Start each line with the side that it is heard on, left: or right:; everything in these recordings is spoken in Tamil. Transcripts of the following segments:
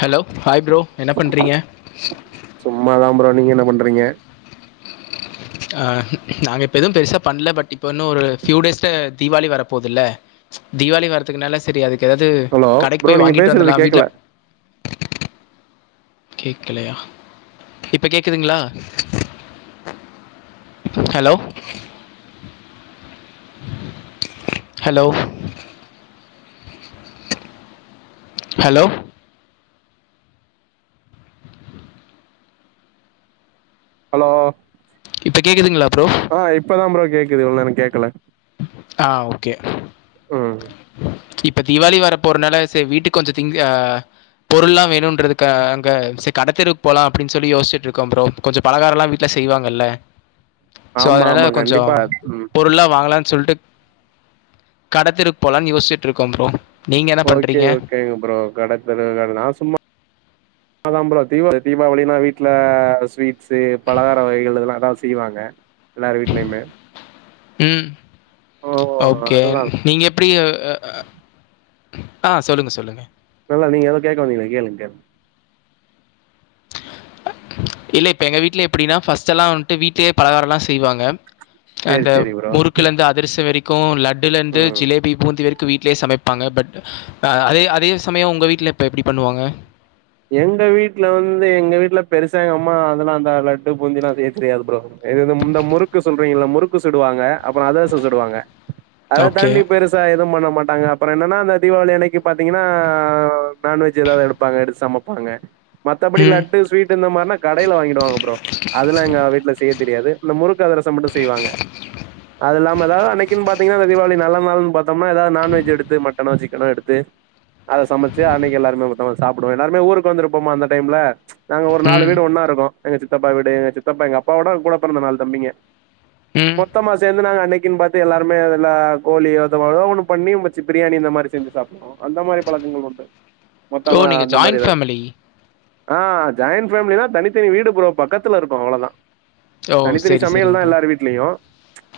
left: ஹலோ ஹாய் ப்ரோ என்ன பண்றீங்க
right: சும்மாதா ப்ரோ நீங்க என்ன பண்றீங்க
left: ஆ நாங்க இப்போ எதும் பெருசா பண்ணல பட் இப்ப இன்னுமஒரு ஃப்ய்யூ டேஸ்ல தீபாவளி வர போதுல்ல தீபாவளி வரதுக்குனால சரி அதுக்கு ஏதாவது
right: ஹலோ
left: கடைக்கு
right: ப்ரோ
left: போய்
right: நீங்க
left: வாங்கிட்டு
right: பேசுறது
left: வந்துலா வீட்ல
right: கேக்கல
left: கேக்கலையா இப்ப கேக்துங்ளா ஹலோ ஹலோ ஹலோ
right: ஹலோ
left: இப்ப கேக்குதுங்களா ப்ரோ
right: ஆ இப்பதா ப்ரோ கேக்குது இவ்ள் நேர எனுக்கேக்கல
left: ஆ ஓகே
right: ம்
left: இப்ப திவாளி வர போறனால செ வீட்டுக்கு கொஞ்ச திங்க் அ பொருள்ல்லா வேணுன்றதுக்கா அங்க செ கடைத்தெருவுக்கு போலா அப்டின் சொல்லி யோஸ்ட்டு இருக்கோ ப்ரோ கொஞ்ச பலகாரல்லா வீட்ல செய்வாங்கல்ல சோ
right: ஆமா
left: அதனால
right: ஆமா
left: கொஞ்ச
right: கண்டிப்பா ம்
left: பொருள்ளா வாங்கலான் சொல்ட்டு கடத்தெருவ்க்கு போலான் யோஸ்ட்டு இருக்கோ ப்ரோ நீங்கள் என்ன
right: ஓகே
left: பண்ணுறீங்க
right: ஓகேங்க ப்ரோ கடைத்தெருவுகானா சும்மா
left: [inaudible]
right: தா ப்ரோ தீபாவளி தீபாவளினா வீட்ல ஸ்வீட்சு பலகார வகைகள் இதெல்லா ஏதாவது செய்வாங்க எல்லாரு வீட்லயுமே
left: ம்
right: ஓ
left: ஓகே
right: அதுதா
left: நீங்கப் ப்ரீயா ஆ சொல்லுங்க சொல்லுங்க
right: நல்லா நீ ஏதோ கேக்க வந்தீங்களே கேளுங் கேளுங்
left: இல்ல இப்ப எங்க வீட்ல எப்டினா பர்ஸ்ட்டெல்லா வந்ட்டு வீட்லேயே பலகாரல்லா செய்வாங்க
right: சேரி
left: அந்த
right: சேரி ப்ரோ
left: முறுக்குல இருந்து அதிர்சோ வெரிக்கு லட்டுலந்து
right: ம்
left: ஜிலேபி பூந்தி வெரிக் வீட்லயே சமைப்பாங்க பட் அதே அதே சமயம் உங்க வீட்ல எப்டி பண்ணுவாங்க
right: எங்க வீட்ல வந்து எங்க வீட்ல பெருசா ஒங்கம்மா அதெல்லா அந்த லட்டு பூந்திலா செய்ய தெரியாது ப்ரோ இது வந்து முந்த முறுக்கு சொல்றீங்களல்ல முறுக்கு சுடுவாங்க அப்புற அதர்ச சுடுவாங்க
left: [inaudible]
right: அத தாண்டி பெருச சா எதும் பண்ண மாட்டாங்க அப்றோ என்னன்னா அந்த தீபாவளி அன்னிக்கு பாத்தீங்கன்னா நான்வெஜ் ஏதாது எப்பாங்க எடுத் சமப்பாங்க மத்தபடி
left: ம்
right: லட்டு ஸ்வீட் இந்த மாரினா கடையில வாங்கிடுவாங்க ப்ரோ அதெல்லா எங்க வீட்ல செய்ய தெரியாது இந்த முறுக்கு அதிரசம் மட்டு செய்வாங்க அது இல்லாம தா அனைக்கின்னு பாத்தீங்னா தீபாவளி நல்ல நாளுன்னு பாதோம்னா எதாது நான்வெஜ் எடுத்து மட்டனோ சிக்கனோ எடுத்து அத சமைச்சி அன்னைக்கி எல்லாருமே மொத்மா சாப் டுவோ எல்லாருமே ஊருக்கு வந்துருப்போமா அந்த டைம்ல நாங்க ஒரு நாலு
left: ம்
right: வீடு ஒன்னா இருக்கோ எங்க சித்தப்பா வீடு எங்க சித்தப்பா எங்க அப்பாவோட கூட பெறந்த நாலு தம்பிங்க
left: ம்
right: மொத்தமா சேந்து நாங்க அன்னைக்குன்னு பாத் து எல்லாருமே அதுல கோழி அது மாரிலா ஒன்னு பண்ணி சமைச்சி பிரியாணி இந்த மாரி செஞ்சி சாப்டுவோ அந்த மாரி பழக்கங்கள் உண்டு
left: ஓ
right: மொத்தமா
left: நீங்கள்
right: அந்த மாரி
left: ஜாயிண்ட்
right: ஏதாது
left: ஃபேமிலி
right: ஆ ஜாயிண்ட் ஃபேமிலினனா தனித்தனி வீடு ப்ரோ பக்கத்துல இருக்கோ அவ்ளதா
left: ஓ
right: தனித்தனி
left: சரி
right: சமையல்
left: சரிங்க
right: தா
left: ப்ரோ
right: எல்லாரு வீட்லயு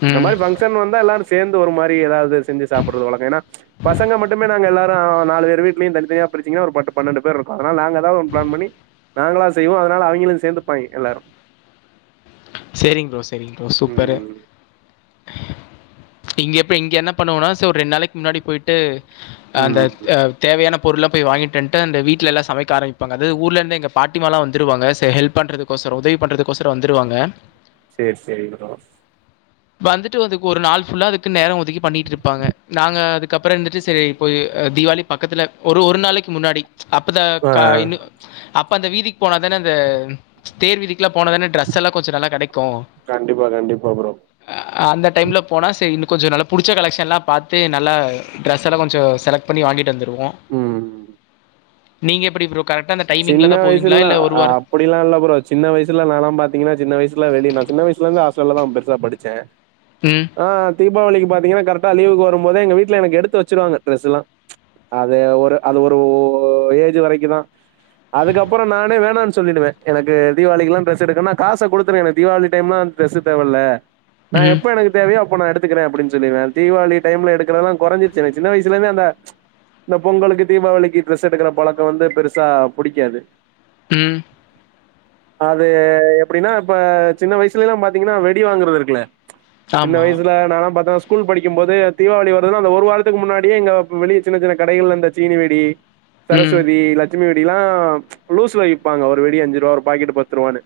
right: இந்த
left: ம்
right: மாரி ஃபங் க்ஷன் வந்தா எல்லாரு சேந்து ஒரு மாரி ஏதாது செஞ்சி சாப்புட்றது வழக்கோ ஏன்னா பசங்க மட்டுமே நாங்க எல்லாரு நாலு பேரு வீட்டுலயு தனிதனியா பிரிச்சிங்கன்னா ஒரு பத்து பன்னெண்டு பேர் இருக்கு அதனால நாங்க எதாது ஒன் பிளான் பண்ணி நாங்களா செய்வோ அதனால அவிங்களு சேந்துப்பாங்க எல்லாரு
left: சேரிங்க ப்ரோ சேரிங்க ப்ரோ சூப்பரு
right: ம்
left: இங்க எப்ப இங்க என்ன பண்ணுவோனா சோ ரெண் நாளைக் முன்னாடி போயிட் ட்டு அந்த
right: ம்
left: ஆ தேவையான பொருள்லா போயி வாங்கிட்டு வன்ட்டு அந்த வீட்ல எல்லா சமைக்க ஆரம்பிப்பாங்க அது ஊர்லருந்து எங்க பாட்டிமாளா வந்துருவாங்க சேல் பண்ணுறது கோசரோ உதவி பண்ணறதுக்கோசரோ வந்துருவாங்க
right: சேர் சேரி ப்ரோ
left: வந்துட்டு அதுக்கு ஒரு நாள் ஃபுல்லா அதுக்கு நேரோ ஒதுக்கி பண்ணிட்டு இருப்பாங்க நாங்க அதுக்கப்றோ இருந்துட்டு செரி இப்ப ஆ திவாளி பக்கத்துல ஒரு ஒரு நாளைக்கு முன்னாடி அப்பதா
right: ஆ
left: இன்னு அப்ப அந்த வீதிக்கு போனாதானே அந்த தேர் வீதிக்லா போனாதானே டிரரெஸ் எல்லா கொஞ்ச நல்லா கெடைக்கு
right: கண்டிப்பா கண்டிப்பா ப்ரோ
left: ஆ அந்த டைம்ல போனா சேரி இன்னு கொஞ்சோ நல்லா புடிச்ச கலெஷன்லா பாத்து நல்ல ட்ரெஸ் எல்லா கொஞ்சோ செலக்ட் பண்ணி வாங்கிட்டு வந்து டுவோ
right: ம்
left: நீங்க எப்டி ப்ரோ கரெக்டா அந்த டைமிங்ல
right: சின்ன
left: தான் போவீங்களா
right: வயசுக்லா
left: இல்ல ஒரு
right: ஆ
left: வார
right: அப்டில்லா இல்ல ப்ரோ சின்ன வயசுல நாலா பாத்திங்னா சின்ன வயசுல வெளி நா சின்ன வயசுல இருந்து ஹாஸ்டல்ல தா பெருசா படிச்சே
left: ம்
right: ஆ தீபாவளிக்கு பாத்திங்னா கரெக்டா லீவுக்கு வரும்போதே எங்க வீட்ல எனக்கு எடுத்து வெச்சிடுவாங்க டிரஸ்லா அது ஒரு அது ஒரு ஏஜ் வரைக்குதா அதுக்கப்புறோ நானே வேணான்னு சொல்லிடுவே எனக்கு தீபாவளிக்லா ட்ரஸ் எடுக்கணும்னா காச குடுத்துரு எனக்கு தீபாவளி டைம்லா வந்து டிரஸ்சு தேவல்ல நா
left: ம்
right: எப்ப எனக்கு எப்ப தேவையோ அப்ப நா எடுத்துக்குற அப்டின்னு சொல்லுவே தீபாவளி டைம்ல எடுக்குறதெல்லா குறைஞ்சிச்சி எனக்கு சின்ன வயசுல இருந்தே அந்த இந்த பொங்கலுக்கு தீபாவளிக்கு ட்ரெஸ் எடுக்கற பழக்கோ வந்து பெருசா புடிக்காது
left: ம்
right: அது எப்டின்னா இப்ப சின்ன வயசுலல்லா பாத்தீங்னா வெடி வாங்குறது இருக்குல்ல சின்ன
left: ஆமா
right: வயசுல நானாலா பாத்தனா ஸ்கூல் படிக்கும் போதோ தீபாவளி வருதுன்னா அந்த ஒரு வாரத்துக்கு முன்னாடியே எங்க வெளிய சின்ன சின்ன கடைகள்ல அந்த சீனி வேடி
left: ம்
right: சரஸ்வதி லட்சுமி வெடிலா லூஸ்ல விப்பாங்க ஒரு வெடி அஞ்சி ரூபா ஒரு பாக்கெட் பத்து ரூவான்னு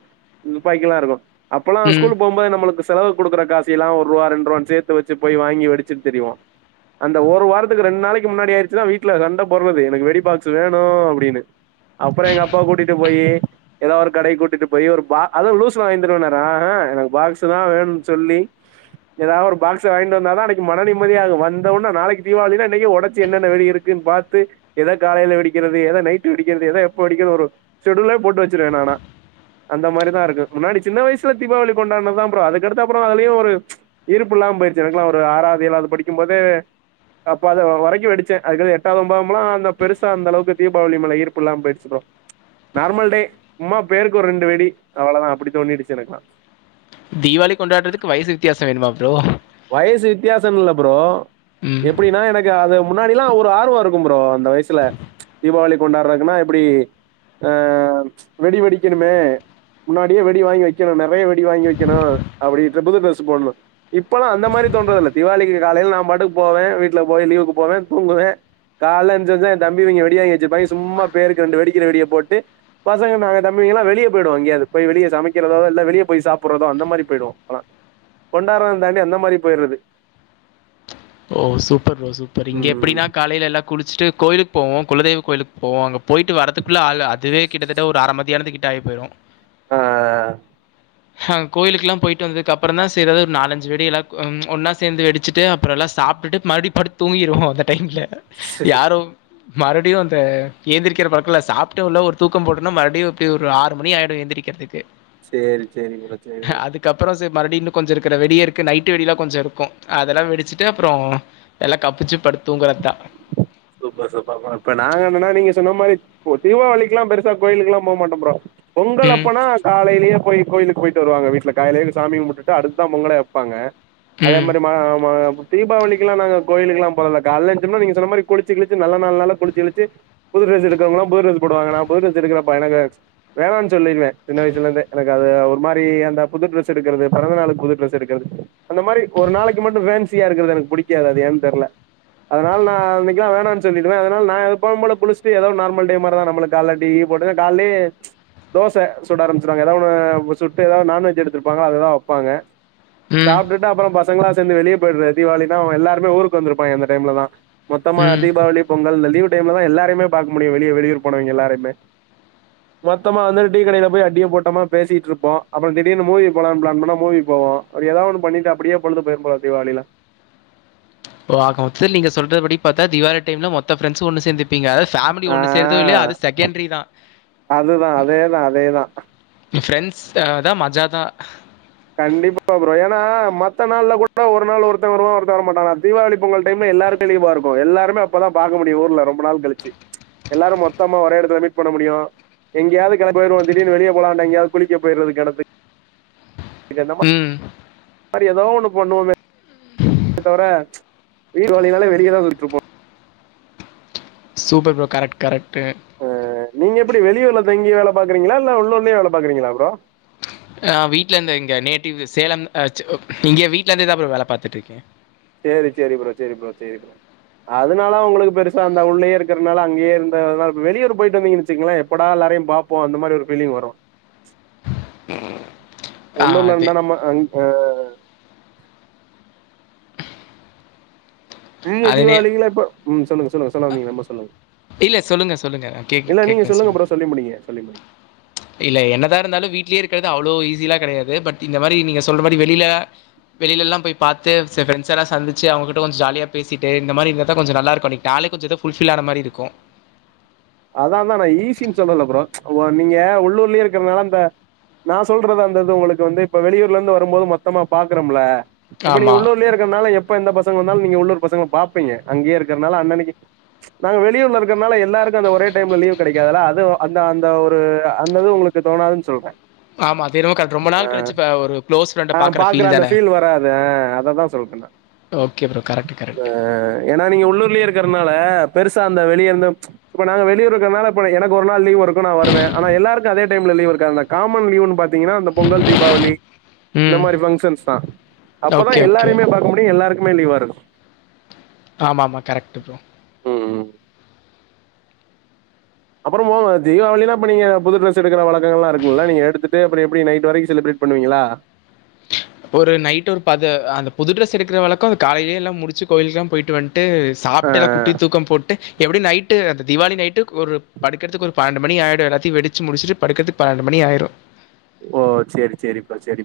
right: தூப்பாக்கில்லா இருக்கு அப்பல்லா
left: ம்
right: ஸ்கூல் போம்போது நம்மளுக்கு செலவு குடுக்குற காச எல்லா ஒர் ரூவா ரெண்டு ரூவான்னு சேத்துவெச்சி போயி வாங்கி வெடிச்சிட்டு திரிவோ அந்த ஒரு வாரத்துக்கு ரெண்டு நாளைக்கி முன்னாடி ஆயிடுச்சுனா வீட்ல சண்ட போடுறது எனக்கு வெடி பாக்ஸ் வேணு அப்டின்னு அப்பற எங்க அப்பா கூட்டிட்டு போயி ஏதா ஒரு கடை கூட்டிட்டு போயி ஒரு பா அதுவு லூஸ்ல வாங்கிதருவேன்னாறா ஆஹ எனக்கு பாக்ஸ்தா வேணும்னு சொல்லி ஏதாவது ஒரு பாக்ஸ் வாங்கிட்டு வந்தாதா அன்னைக்கி மன நிம்மதிய இருக்கு வந்த ஒன நாளைக்கி தீபாவளினா இன்னைக்கே ஒடச்சு என்னன்ன வெடி இருக் குனு பாத்து எத காலையில வெடிக்கிறது எத நைட் டு வெடிக்கிறது ஏத எப்போ வெடிக்கிறது ஒரு ஷெடியூலே போட்டு வச்சிருவே நானா அந்த மாரிதா இருக்கு முன்னாடி சின்ன வயசுல தீபாவளி கொண்டானதா ப்ரோ அதுக்கடுத்த அப்பற அதுலயு ஒரு விருப்மில்லாம போயிடுச்சு எனக்ல்லா ஒரு ஆறாவது ஏழாவது படிக்கும் போது அப்ப அத வரைக்கு வெடிச்சே அதுக்கு எட்டாவது ஒன்பதாம்லா அந்த பெருசா அந்த அளவுக்கு தீபாவளி மேல ஈர்ப்பு இல்லாம போயிடுச்சு ப்ரோ நார்மல் டே சும்மா பேருக்கு ஒரு ரெண்டு வேடி அவ்ளதா அப்டி தோண்டிடுச்சு எனக்கெலா
left: தீபாவளி கொண்டாடுறதுக்கு வயசு வித்தியாச வேணுமா ப்ரோ
right: வயசு வித்தியாசன்னு இல்ல ப்ரோ
left: ம்
right: எப்டின்னா எனக்கு அது முன்னாடில்லா ஒரு ஆர்வோ இருக்கு ப்ரோ அந்த வயசுல தீபாவளி கொண்டாடுறதுக்குன்னா இப்டி அ வெடி வெடிக்கணுமே முன்னாடியே வெடி வாங்கி வைக்கணு நெறைய வெடி வாங்கி வைக்கணு அப்டின்று புது டிரெஸ் போடணு இப்பல்லா அந்த மாரி தோன்றதில்ல தீபாவளிக்கு காலையில நா பாட்டுக்கு போவே வீட்ல போய் லீவுக்கு போவே தூங்குவே காலைல என்திச்சோன எ தம்பி இவங்க வெடி வாங்கி வச்சுருப்பாங்க சும்மா பேருக்கு ரெண்டு வெடிக்கிற வெடிய போட்டு பசங்க நாங்க தம்பிங்கங்கனா வெளிய போய்டுவோ எங்கயாது போய் வெளிய சமைக்கிறதோ இல்ல வெளிய போய் சாப்றதோ அந்த மாதிரி போயிடுவோ ஆனா கொண்டாரதாண்டி அந்த மாரி போயிடுறது
left: ஓ சூப்பர் ப்ரோ சூப்பர் இங்க
right: ம்
left: எப்டினா காலையில எல்லா குளிச்சுட்டு கோயிலுக்கு போவோ குலதெய்வ கோவிலுக்கு போவோ அங்க போயிவிட்டு வரதுக்கு குள்ள ஆ அதுவே கிட்டத்தட்ட ஒரு அரைமத்தியானது கிட்ட ஆயிபோயிரு
right: ஆ
left: கோயிலுக்கலா போயிட்டு வந்ததுக்கப்பறந்தா செய்றது ஒரு நாலஞ்சு வெடி எல்லா ம் ஒன்னா சேந்து வெடிச்சுட்டு அப்பற எல்லா சாப் மறுபடி படுத்து தூங்கிடுவோ அந்த டைம்ல யாரு மறுபடியு அந்த எந்திரிக்கிற பழக்க இல்ல சாப்டடோன ஒரு தூக்க போட்டனா மறுபடியு எப்டியு ஒரு ஆறு மணி ஆயிடு எந்தி ரிக்கிறதுக்கு
right: சேரி சேரி ப்ரோ சேரி ப்ரோ
left: அதுக்கப்பற சேரி மறுபடியு இன்னு கொஞ்சோ இருக்குற வெடிய இருக்கு நைட்டு வெடிலா கொஞ்ச இருக்கு அதெல்லா வெடிச்சுட்டு அப்பற எல்லா கப்சிப் படுத்து தூங்கறத்தா
right: சூப்பர் சூப்பர் ப்ரோ இப்ப நாங்க என்னன்னா நீங்க சொன்ன மாரி ஓ தீபாவளிக்குல்லா பெருசா கோயிலுக்கெல்லா போக மாட்டோ ப்ரோ பொங்கல்
left: ம்.
right: அப்பனா காலைலயே போய் கோயிலுக்கு போயிட்டு வருவாங்க வீட்ல காலையில எழுந்து சாமிகும்பிட்டு அடுத்து தா பொங்கலே வப்பாங்க அதே
left: ம்.
right: மாரி மா ம தீபாவளிக்கு எல்லா நாங்க கோயிலுக்கு எல்லா போராதில்ல காலைல எந்ச்சம்னா நீங்க சொன்ன மாரி குளிச்சுகிளிச்சு நல்ல நாள்னால குளிச்சுகிளிச்சு புது டிரஸ் எடுக்கறவங்கலா புதுடிரஸ் போடுவாங்கா நா புது டிரஸ் எடுக்கிலப்பா எனக்கு வேணான்னு சொல்லிருவே சின்ன வயசுல இருந்தே எனக்கு அது ஒரு மாரி அந்த புது ட்ரெஸ் எடுக்கிறது பிறந்தநாளுக்கு புது ட்ரெஸ் எடுக்கிறது அந்த மாரி ஒரு நாளைக்கு மட்டு ஃபேன்சியா இருக்கிறது எனக்கு புடிக்காது அது ஏன்னு தெர்ல அதனால நா அன்னைக் லா வேணானு சொல்லிடுவே அதனால நா எப்பவு போல குளுச்சுட்டு ஏதோ நார்மல் டே மாரிதா நம்ளுக்கு கால்ல டீ இ போட்டு கால்லே தோச சுட ஆரம்பிச்சுருவாங்க ஏதா ஒன்னு சுட்டு ஏதாவது நண்வெஜ் எடுத்திருப்பாங்க அததுதா வப்பாங்க
left: ம்.
right: சாப்ட்டுட்டு அப்பற பசங்கள்லா சேந்து வெளிய போயிடுற தீபாவளின்னா எல்லாருமே ஊருக்கு வந்துருப்பாங்க இந்தடைம்லதா சுத்தமா
left: ம்.
right: தீபாவளி பொங்கல் இந்த லீ் டைம்லதா எல்லாருமே பாக்க முடியு வெளிய வெளியூர் போனவங்க எல்லாரையுமே மொத்தமா வந்து டீ கடைய போய் அடிய போட்டமா பேசிட்டுருப்போ அப்பற திடீர்னு மூவி போலானு பிளான் பண்ணா மூவி போவோ அப்டி ஏதா ஒண்ணு பண்ணிட்டு அப்டியே பொழுது போயிரு போலா தீபாவளிலா
left: ஆகமொத்துல நீங்க சொல்ற படி பாத்தா தீவாளி டைம்ல மொத்த ஃப்ரண்ட்ஸ்சு ஒன்னு சேந்துப் ப்பீங்க அதது ஃபேமிலி
right: ஆ
left: ஒண்ணு சேருதோ இல்லையோ அது செகண்டரிதா
right: அதுதா அதேதா அதேதா
left: என் ஃப்ரெண்ட்ஸ் தான் மஜாத தான்
right: கண்டிப்பா ப்ரோ ஏனா மத்த நாள்ல கூட ஒரு நாள் ஒருத்தன் வருவா ஒருத்தன் வர மாட்டா ஆனா தீபாவளி பொங்கல் டைம்ல எல்லாருக்கும் லீவாருக்கும் எல்லாருமே அப்பதான் பாக்க முடியும் ஊர்ல ரொம்ப நாள் கழிச்சு எல்லாரும் மொத்தமா ஒரே எடத்துல மீட் பண்ண முடியும் எங்கயாவது கெள போயிட வ திடீனு வெளிய போலான்டா எங்கயாது குளிக்க போய்ட்றது கெணத்துக்கு ச
left: ம்
right: மாறி எதோ ஒன்னு பண்ணுவோமே தவிர தீபாவளினா வெளிய தான் சுத்திட்ருப்போம்
left: சூப்பர் ப்ரோ கரெக்ட் கரெக்ட்
right: அ நீங்க எப்டி வெளியூர்ல தங்கி வேலை பாக்கறீங்களா இல்ல உள்ளூர்லயே வேலை பாக்குறீங்களா ப்ரோ
left: ஆ வீட்டுலருந்து இங்க நேட்டிவ் சேலம் இங்கே வீட்ல இருந்துதான் வேலை பாத்துட்டுருக்கேன்
right: சரி சரி ப்ரோ சரி ப்ரோ சரி ப்ரோ அதனால உங்களுக்கு பெருசா அந்த உள்ளேயே இருக்கறனால அங்கய இருக்கனால வெளியூர் போயிட்டு வந்தீங்கனு வச்சுங்களேன் எப்படா எல்லாரையும் பாப்போம் அந்த மாறி ஒரு பீலி்ங் வரும்
left: உம்
right: உள்ளூர்ல இருந்தா நம்ம அ நீங்க
left: அதுனே
right: தீபாவளிலா இப்ப ம் சொல்லுங்க சொல்லுங்க எதோ சொல்லா வந்தீங்க சொல்லுங்க
left: இல்ல சொல்லுங்க சொல்லுங்க கேக்றேன்
right: இல்ல நீங்க
left: கேக்குறேன்
right: சொல்லுங்க
left: சொல்லு
right: ப்ரோ சொல்லி முடிங்க சொல்லி முடிங்க
left: இல்ல என்னதா இருந்தாலும் வீட்லயே இருக்கறது அவ்ளோ ஈஸிலா கெடையாது பட் இந்த மாதிரி நீங்க சொல்ற மாதிரி வெளியில வெளிலல்லாம் போய் பாத்து ஃப்ரண்ட்ஸ்ல்லாம் சந்திச்ச அவங்கிட்ட கொஞ்ச ஜாலியா பேசிட்டு இந்த மாதிரி இருந்தாதா கொஞ்சம் நல்லாருக்கும் நாளே கொஞ்சம்தான் ஃபுல்ஃபில் ஆன மாதிரி இருக்கும்
right: அதான் தான் நான் ஈஸின்னு சொல்லல ப்ரோ நீங்க உள்ளூர்லயே இருக்கறதுனால அந்த நான் சொல்றது அந்தது உங்களுக்கு வந்து இப்ப வெளியூர்ல இருந்து வரும்போது மொத்தமா பாக்குறோம்ல இப்ப நீங்க
left: ஆமாம்
right: உள்ளூர்லயே இருக்கறனால எப்ப எந்த பசங்க இருந்தாலும் நீங்க உள்ளூர் பசங்கள பாப்பீங்க அங்கியே இருக்கிறனால அன்னைக்கு நாங்க வெளியூர் இருக்கறனால எல்லாரும் எல்லாருக்கும் ஒரே டைம்ல லீவ் கிடைக்காததுல்ல அது அந்த அந்த ஒரு அது உங்களுக்கு தோணாதுன்னு சொல்றேன்
left: ஆமாம் அது என்னமோ ரொம்ப
right: ஆ
left: நாள் கழிச்சு இப்போ ஒரு க்ளோஸ் ஃப்ரெண்டை
right: ஆ
left: பார்க்குற
right: பாக்கற அந்த
left: தானே
right: ஃபீல் வராது அததா சொல்லறே நா
left: ஓகே ப்ரோ கரெக்ட் கரெக்ட்
right: ஏனா நீங்க உள்ளூர்லயே இருக்கிறதுனால பெருசா அந்த வெளியருந்த இப்போ நா வெளியூர்ல இருக்கனால இப்ப எனக்கு ஒரு நாள் லீ்வுருக்கும் நா வருவேன் ஆனா எல்லாருக்கும் அதே டைம்ல லீ்வு இருக்கா காமன் லீவுனு பாத்தீங்கன்னா இந்த பொங்கல் தீபாவளி இந்த
left: ம்
right: மாதிரி ஃபங்க்ஷன்ஸ் தான்
left: ஓகே
right: அப்பதான்
left: ஓகே
right: எல்லாரையுமே பாக்க முடியும் எல்லாருக்குமே லீவாருக்கும்
left: ஆமாமா கரெக்டு ப்ரோ
right: ம் அப்புறம் தீபாவளிலாம் இப்ப நீங்க புது ட்ரெஸ் எடுக்கற வழக்க இருக்குங்கல்ல நீங்க எடுத்துட்டு அப்றம் எப்டி நைட்டு வரைக்கும் செலிப்ரட் பண்ணுவீங்களா
left: ஒரு நைட் ஒரு பத அந்த புதுடிரெஸ் எடுக்கிற வழக்கும் அந்த காலையிலயேல்லாம் முடிச்சு கோயிலுக்குல்லாம் போயிட்டு வந்துட்டு ட்டு
right: ஆ
left: சாப்ட்டு எல்லா குட்டி தூக்கம் போட்டு எப்படி நைட்டு அந்த தீவாளி நைட்டுக்கு ஒரு படுக்கறதுக்கு ஒரு பன்னெண்டு மணி ஆய்டும் எல்லாத்தையும் வெடிச்சு முடிச்சுட்டு படுக்கிறதுக்கு பன்னெண்டு மணி ஆய்டும்
right: ஓ செரி செரிப்பா செரி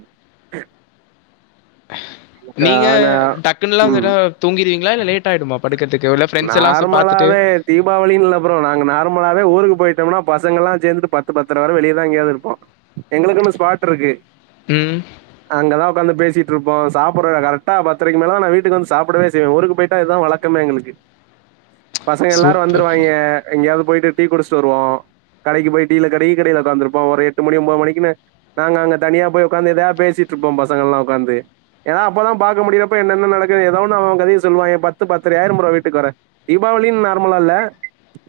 right: ப்ரோ
left: [inaudible] நீங்க
right: நாங்க
left: டக்குன்னல்லாம்
right: ம்
left: தூங்கிருவீங்களா இல்ல லேட் ஆகுமா படுக்கறதுக்கு ப்ரெண்ட்ஸ் எல்லாம் பாத்துட்டு
right: நார்மலாவே தீபாவளின்னு இல்ல ப்ரோ அப்புறம் நாங்க நார்மலாவ ஊர்க்கு போயிட்டோம்னா பசங்கள்ல்லாம் சேந்து பத்து பத்தற வர வெளியதான் எங்கயாவது இருப்போம் எங்களுக்குனு ஸ்பாட் இருக்கு
left: ம்
right: அங்கதா உக்காந்து பேசிட்ருப்போ சாப்பட்றதா கரக்ட்டா பத்தரைக்கு மேல தா நா வீட்டுக்கு வந்து சாப்படவே செய்வ ஊருக்கு போய்ட்டா இதுதா வழக்கமே எங்களுக்கு பசங்க எல்லாரு
left: சூப்பர் ப்ரோ
right: வந்துருவாய்ங்க எங்கயாது போயிட்டு டீ குடிச்சிட்டு வருவோ கடைக்கு போய் டீல கடை டீ கடைல ஒக்காந்துருப்போ ஒரு எட்டு மணி ஒம்போது மணிக்குனு நாங்க அங்க தனியா போய் உக்காந்து எதையாது பேசிட்டுருப்போம் பசங்களா ஒக்காந்து ஏன்னா அப்பதா பாக்க முடியறப்ப என்னன்ன நடக்குது ஏதொன்ன அவன் அவன் கதைய சொல்லுவாய்ங்க பத்து பத்தர ஆயிரு ப்ரோ வீட்க்கு வர தீபாவளின்னு நார்மலா இல்ல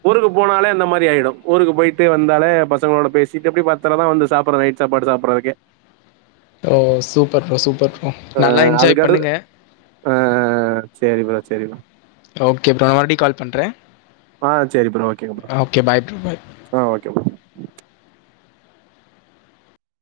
right: ஊருக்கு போனாலே அந்த மாரி ஆயிடு ஊருக்கு போயிட்டு வந்தாலே பசங்களோட பேசிட்டு அப்டே பாத் த்றதா வந்து சாப்புடுற நைட் சாப்பாடு சாப்படுறதுக்கே
left: ஓ சூப்பர் ப்ரோ சூப்பர் ப்ரோ நல்லா என்ஜாய்
right: அதுக்கடு
left: பண்ணுங்க
right: ஆ ஆ ஆ சேரி ப்ரோ சேரி ப்ரோ
left: ஓகே ப்ரோ நா மறுபுடி கால் பண்றே
right: ஆ சேரி ப்ரோ ஓகேங்க ப்ரோ
left: பாய் ப்ரோ பாய்
right: ஆ ஓகே ப்ரோ